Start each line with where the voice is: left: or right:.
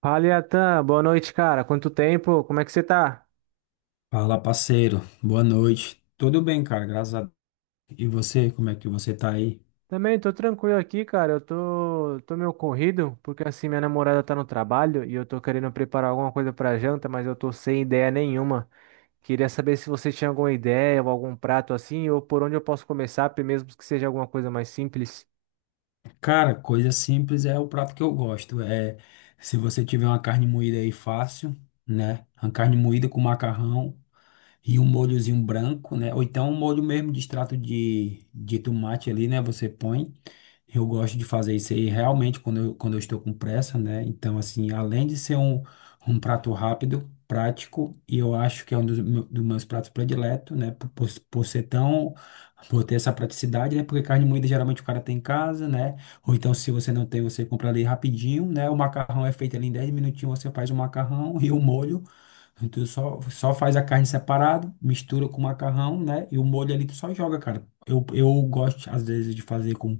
right: Fala, Iatan. Boa noite, cara. Quanto tempo? Como é que você tá?
left: Fala, parceiro. Boa noite. Tudo bem, cara? Graças a Deus. E você, como é que você tá aí?
right: Também tô tranquilo aqui, cara. Eu tô meio corrido, porque assim, minha namorada tá no trabalho e eu tô querendo preparar alguma coisa pra janta, mas eu tô sem ideia nenhuma. Queria saber se você tinha alguma ideia ou algum prato assim, ou por onde eu posso começar, mesmo que seja alguma coisa mais simples.
left: Cara, coisa simples é o prato que eu gosto. É, se você tiver uma carne moída aí fácil, né? Uma carne moída com macarrão e um molhozinho branco, né? Ou então um molho mesmo de extrato de tomate ali, né? Você põe. Eu gosto de fazer isso aí realmente quando eu estou com pressa, né? Então, assim, além de ser um prato rápido, prático, e eu acho que é um dos meus pratos prediletos, né? Por ser tão. Por ter essa praticidade, né? Porque carne moída geralmente o cara tem em casa, né? Ou então, se você não tem, você compra ali rapidinho, né? O macarrão é feito ali em 10 minutinhos, você faz o macarrão e o molho. Tu só faz a carne separado, mistura com o macarrão, né? E o molho ali tu só joga, cara. Eu gosto, às vezes, de fazer com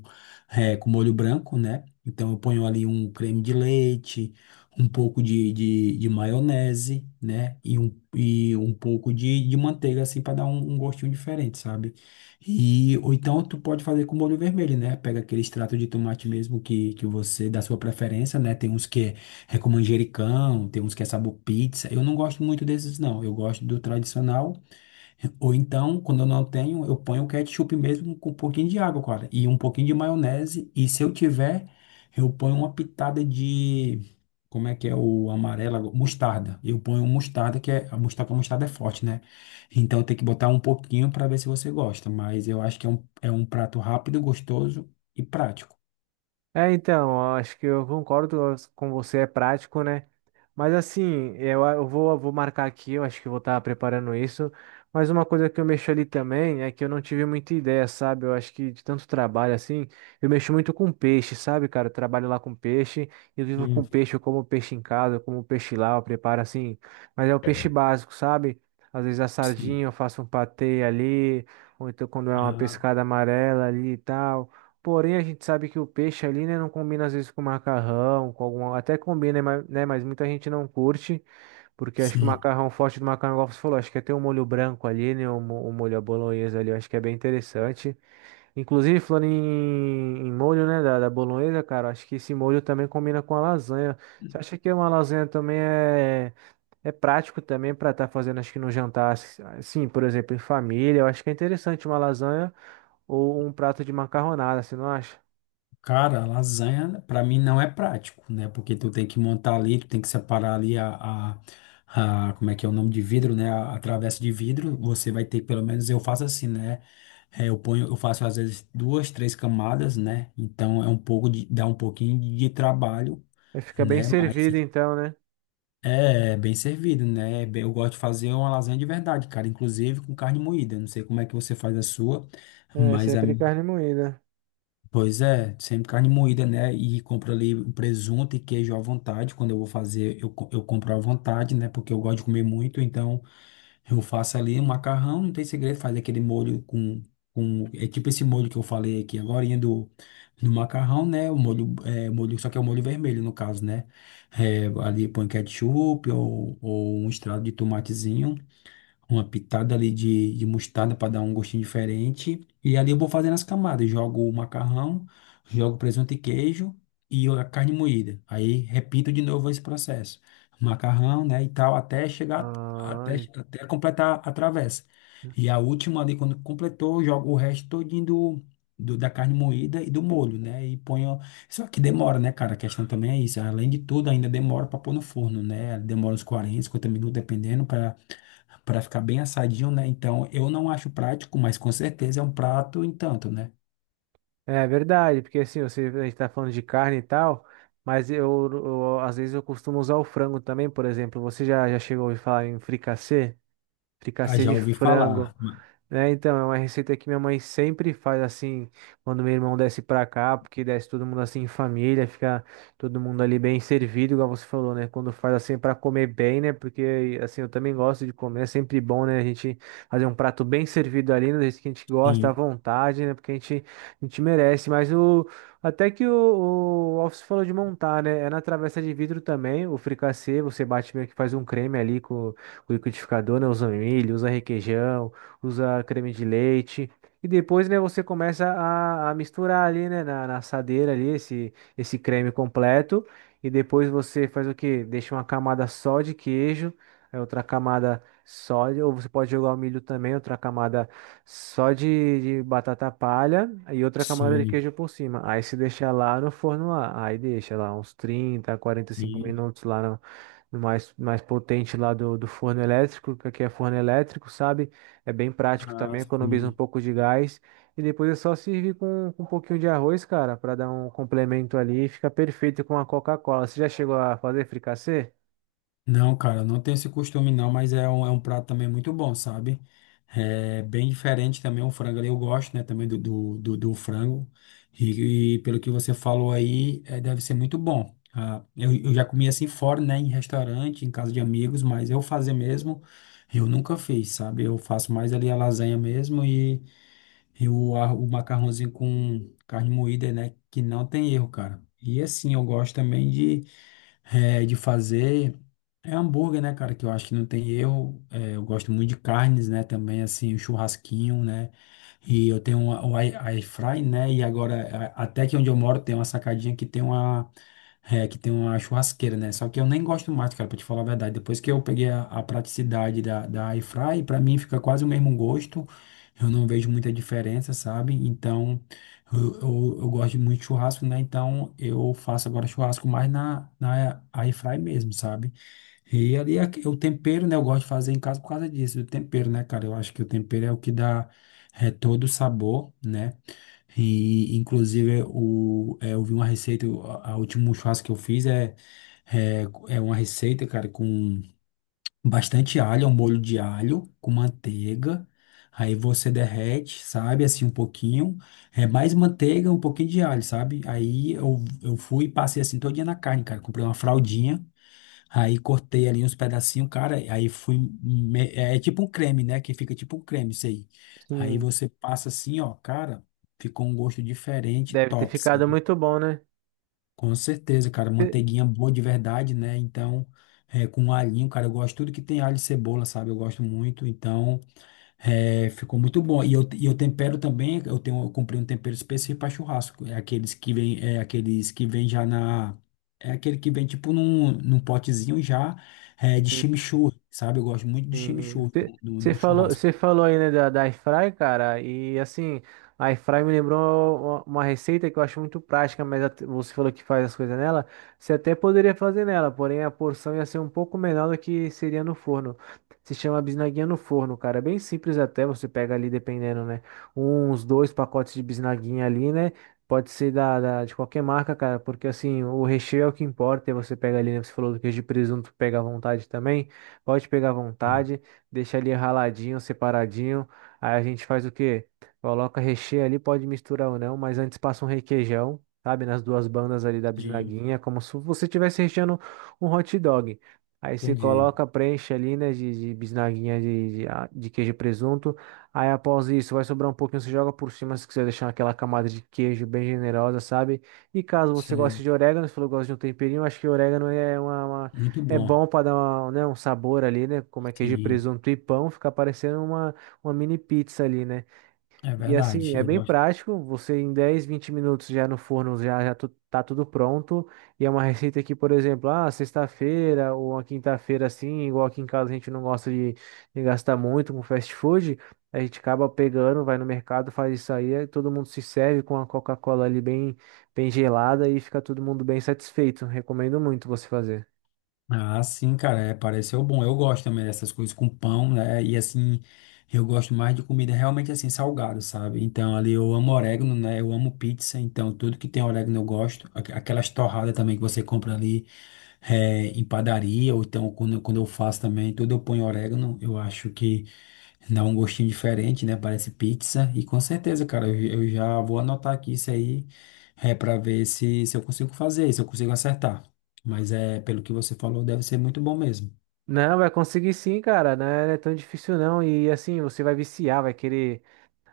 left: é, com molho branco, né? Então eu ponho ali um creme de leite, um pouco de maionese, né? E um pouco de manteiga, assim, para dar um gostinho diferente, sabe? Ou então tu pode fazer com molho vermelho, né? Pega aquele extrato de tomate mesmo que você, da sua preferência, né? Tem uns que é com manjericão, tem uns que é sabor pizza. Eu não gosto muito desses, não. Eu gosto do tradicional ou então, quando eu não tenho, eu ponho o ketchup mesmo com um pouquinho de água, cara, e um pouquinho de maionese. E se eu tiver, eu ponho uma pitada de. Como é que é o amarelo agora? Mostarda. Eu ponho um mostarda, que é. A mostarda é forte, né? Então tem que botar um pouquinho para ver se você gosta. Mas eu acho que é um prato rápido, gostoso e prático.
right: É, então, eu acho que eu concordo com você, é prático, né? Mas assim, eu vou marcar aqui, eu acho que eu vou estar preparando isso. Mas uma coisa que eu mexo ali também é que eu não tive muita ideia, sabe? Eu acho que de tanto trabalho assim, eu mexo muito com peixe, sabe, cara? Eu trabalho lá com peixe, eu vivo com
left: Hum,
right: peixe, eu como peixe em casa, eu como peixe lá, eu preparo assim. Mas é o peixe básico, sabe? Às vezes a
left: sim.
right: sardinha, eu faço um patê ali, ou então quando é uma
left: Ah,
right: pescada amarela ali e tal. Porém, a gente sabe que o peixe ali, né, não combina às vezes com macarrão, com alguma, até combina, né, né, mas muita gente não curte, porque acho que o
left: sim.
right: macarrão, forte do macarrão, igual você falou, acho que até o molho branco ali, né, o molho à bolonhesa ali, eu acho que é bem interessante. Inclusive, falando em molho, né, da bolonhesa, cara, acho que esse molho também combina com a lasanha. Você acha que uma lasanha também é, é prático também para estar fazendo, acho que no jantar, assim, por exemplo, em família, eu acho que é interessante uma lasanha ou um prato de macarronada, você não acha?
left: Cara, lasanha pra mim não é prático, né? Porque tu tem que montar ali, tu tem que separar ali como é que é o nome de vidro, né? A travessa de vidro, você vai ter, pelo menos eu faço assim, né? Eu faço às vezes duas, três camadas, né? Então dá um pouquinho trabalho,
right: Aí fica bem
left: né? Mas
right: servido
left: é
right: então, né?
left: é bem servido, né? Eu gosto de fazer uma lasanha de verdade, cara, inclusive com carne moída. Não sei como é que você faz a sua,
right: É
left: mas a
right: sempre carne moída.
left: Pois é, sempre carne moída, né? E compro ali um presunto e queijo à vontade. Quando eu vou fazer, eu compro à vontade, né? Porque eu gosto de comer muito, então eu faço ali um macarrão, não tem segredo, faz aquele molho com, com. É tipo esse molho que eu falei aqui agorinha do macarrão, né? O molho, é, molho, só que é o molho vermelho, no caso, né? Ali põe ketchup ou um estrado de tomatezinho, uma pitada ali de mostarda para dar um gostinho diferente. E ali eu vou fazendo as camadas. Jogo o macarrão, jogo presunto e queijo e a carne moída. Aí repito de novo esse processo. Macarrão, né, e tal, até chegar,
right: Ah,
left: até,
right: en-
left: até completar a travessa. E a última ali, quando completou, eu jogo o resto todinho da carne moída e do molho, né? E ponho. Só que demora, né, cara? A questão também é isso. Além de tudo, ainda demora para pôr no forno, né? Demora uns 40 50 minutos, dependendo, para ficar bem assadinho, né? Então, eu não acho prático, mas com certeza é um prato, entanto, né?
right: É verdade, porque assim, você, a gente tá falando de carne e tal, mas às vezes eu costumo usar o frango também, por exemplo. Você já chegou a ouvir falar em fricassê?
left: Ah,
right: Fricassê
left: já
right: de
left: ouvi falar.
right: frango. É, então, é uma receita que minha mãe sempre faz assim, quando meu irmão desce pra cá, porque desce todo mundo assim em família, fica todo mundo ali bem servido, igual você falou, né? Quando faz assim pra comer bem, né? Porque assim, eu também gosto de comer, é sempre bom, né? A gente fazer um prato bem servido ali, né? Do jeito que a gente gosta, à
left: Sim,
right: vontade, né? Porque a gente merece. Mas o até que o Alves falou de montar, né? É na travessa de vidro também, o fricassê, você bate meio que faz um creme ali com o liquidificador, né? Usa um milho, usa requeijão, usa creme de leite. E depois, né, você começa a misturar ali, né, na assadeira ali, esse creme completo. E depois você faz o quê? Deixa uma camada só de queijo, aí outra camada só de, ou você pode jogar o milho também, outra camada só de batata palha e outra camada de
left: sim,
right: queijo por cima. Aí se deixa lá no forno lá, aí deixa lá uns 30, 45
left: sim.
right: minutos lá no, no mais, mais potente lá do forno elétrico, que aqui é forno elétrico, sabe? É bem prático
left: Ah,
right: também, economiza um
left: sim.
right: pouco de gás. E depois é só servir com um pouquinho de arroz, cara, para dar um complemento ali. Fica perfeito com a Coca-Cola. Você já chegou a fazer fricassê?
left: Não, cara, não tenho esse costume não, mas é um prato também muito bom, sabe? É bem diferente também o frango ali, eu gosto, né, também do frango. E pelo que você falou aí, deve ser muito bom. Ah, eu já comi assim fora, né, em restaurante, em casa de amigos, mas eu fazer mesmo, eu nunca fiz, sabe? Eu faço mais ali a lasanha mesmo e o macarrãozinho com carne moída, né, que não tem erro, cara. E assim, eu gosto também de fazer hambúrguer, né, cara? Que eu acho que não tem erro. Eu gosto muito de carnes, né? Também, assim, o churrasquinho, né? E eu tenho o air fry, né? E agora, até que onde eu moro, tem uma sacadinha que tem uma churrasqueira, né? Só que eu nem gosto mais, cara, pra te falar a verdade. Depois que eu peguei a praticidade da air fry, pra mim fica quase o mesmo gosto. Eu não vejo muita diferença, sabe? Então. Eu gosto muito de churrasco, né? Então eu faço agora churrasco mais na air fry mesmo, sabe? E ali é o tempero, né? Eu gosto de fazer em casa por causa disso, do tempero, né, cara? Eu acho que o tempero é o que dá todo o sabor, né? E inclusive eu vi uma receita, a último churrasco que eu fiz é, é uma receita, cara, com bastante alho, é um molho de alho com manteiga. Aí você derrete, sabe, assim um pouquinho, é mais manteiga, um pouquinho de alho, sabe? Aí eu fui e passei assim todo dia na carne, cara. Comprei uma fraldinha, aí cortei ali uns pedacinhos, cara. Aí fui, me- é é tipo um creme, né? Que fica tipo um creme, isso aí. Aí
right: Sim.
left: você passa assim, ó, cara, ficou um gosto diferente,
right: Deve ter
left: top,
right: ficado muito bom, né?
left: com certeza, cara.
right: E-
left: Manteiguinha boa de verdade, né? Então, com alhinho, cara, eu gosto tudo que tem alho e cebola, sabe? Eu gosto muito. Então, ficou muito bom. E eu tempero também, eu comprei um tempero específico para churrasco. É aqueles que vem já na. É aquele que vem tipo num potezinho já de chimichurri, sabe? Eu gosto muito de
right: Sim.
left: chimichurri no, no- no churrasco.
right: Você falou aí, né, da airfry, cara, e assim, a airfry me lembrou uma receita que eu acho muito prática, mas você falou que faz as coisas nela, você até poderia fazer nela, porém a porção ia ser um pouco menor do que seria no forno. Se chama bisnaguinha no forno, cara, é bem simples até, você pega ali, dependendo, né, uns 2 pacotes de bisnaguinha ali, né, pode ser de qualquer marca, cara, porque assim, o recheio é o que importa, e você pega ali, né, você falou do queijo de presunto, pega à vontade também. Pode pegar à vontade, deixa ali raladinho, separadinho. Aí a gente faz o quê? Coloca recheio ali, pode misturar ou não, mas antes passa um requeijão, sabe? Nas duas bandas ali da
left: Sim,
right: bisnaguinha, como se você estivesse recheando um hot dog. Aí você
left: entendi.
right: coloca, preenche ali, né, de bisnaguinha de queijo e presunto. Aí após isso, vai sobrar um pouquinho, você joga por cima se quiser deixar aquela camada de queijo bem generosa, sabe? E caso você
left: Sim.
right: goste de orégano, você falou que gosta de um temperinho, acho que orégano é uma
left: Muito
right: é
left: bom.
right: bom para dar uma, né, um sabor ali, né? Como é queijo de
left: Sim,
right: presunto e pão, fica parecendo uma mini pizza ali, né?
left: é
right: E assim,
left: verdade.
right: é
left: Eu
right: bem
left: gosto.
right: prático, você em 10, 20 minutos já no forno já, tá tudo pronto. E é uma receita que, por exemplo, ah, sexta-feira ou uma quinta-feira assim, igual aqui em casa a gente não gosta de gastar muito com fast food, a gente acaba pegando, vai no mercado, faz isso aí, aí todo mundo se serve com a Coca-Cola ali bem, bem gelada e fica todo mundo bem satisfeito. Recomendo muito você fazer.
left: Ah, sim, cara, pareceu bom. Eu gosto também dessas coisas com pão, né? E assim, eu gosto mais de comida realmente assim, salgada, sabe? Então, ali eu amo orégano, né? Eu amo pizza, então tudo que tem orégano eu gosto. Aquelas torradas também que você compra ali em padaria, ou então quando eu faço também, tudo eu ponho orégano. Eu acho que dá um gostinho diferente, né? Parece pizza. E com certeza, cara, eu já vou anotar aqui isso aí, pra ver se eu consigo fazer, se eu consigo acertar. Mas pelo que você falou, deve ser muito bom mesmo.
right: Não, vai conseguir sim, cara. Não é tão difícil não. E assim, você vai viciar,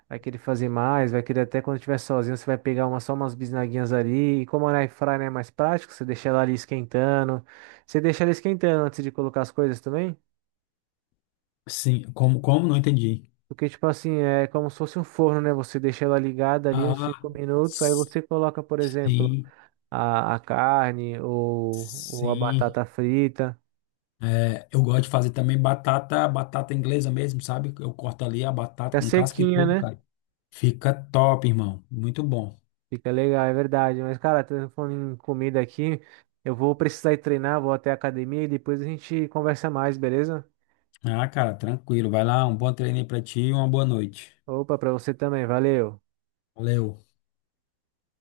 right: vai querer fazer mais, vai querer até quando estiver sozinho, você vai pegar uma, só umas bisnaguinhas ali. E como a air fryer é mais prático, você deixa ela ali esquentando. Você deixa ela esquentando antes de colocar as coisas também.
left: Sim, como? Não entendi.
right: Porque, tipo assim, é como se fosse um forno, né? Você deixa ela ligada ali uns
left: Ah,
right: 5 minutos, aí
left: s-
right: você coloca, por exemplo,
left: sim,
right: a carne ou a
left: sim.
right: batata frita.
left: Eu gosto de fazer também batata inglesa mesmo, sabe? Eu corto ali a batata
right: Fica
left: com casca e
right: sequinha,
left: tudo,
right: né?
left: cara. Fica top, irmão. Muito bom.
right: Fica legal, é verdade. Mas, cara, tô falando em comida aqui. Eu vou precisar ir treinar, vou até a academia e depois a gente conversa mais, beleza?
left: Ah, cara, tranquilo. Vai lá, um bom treino aí pra ti e uma boa noite.
right: Opa, pra você também, valeu.
left: Valeu.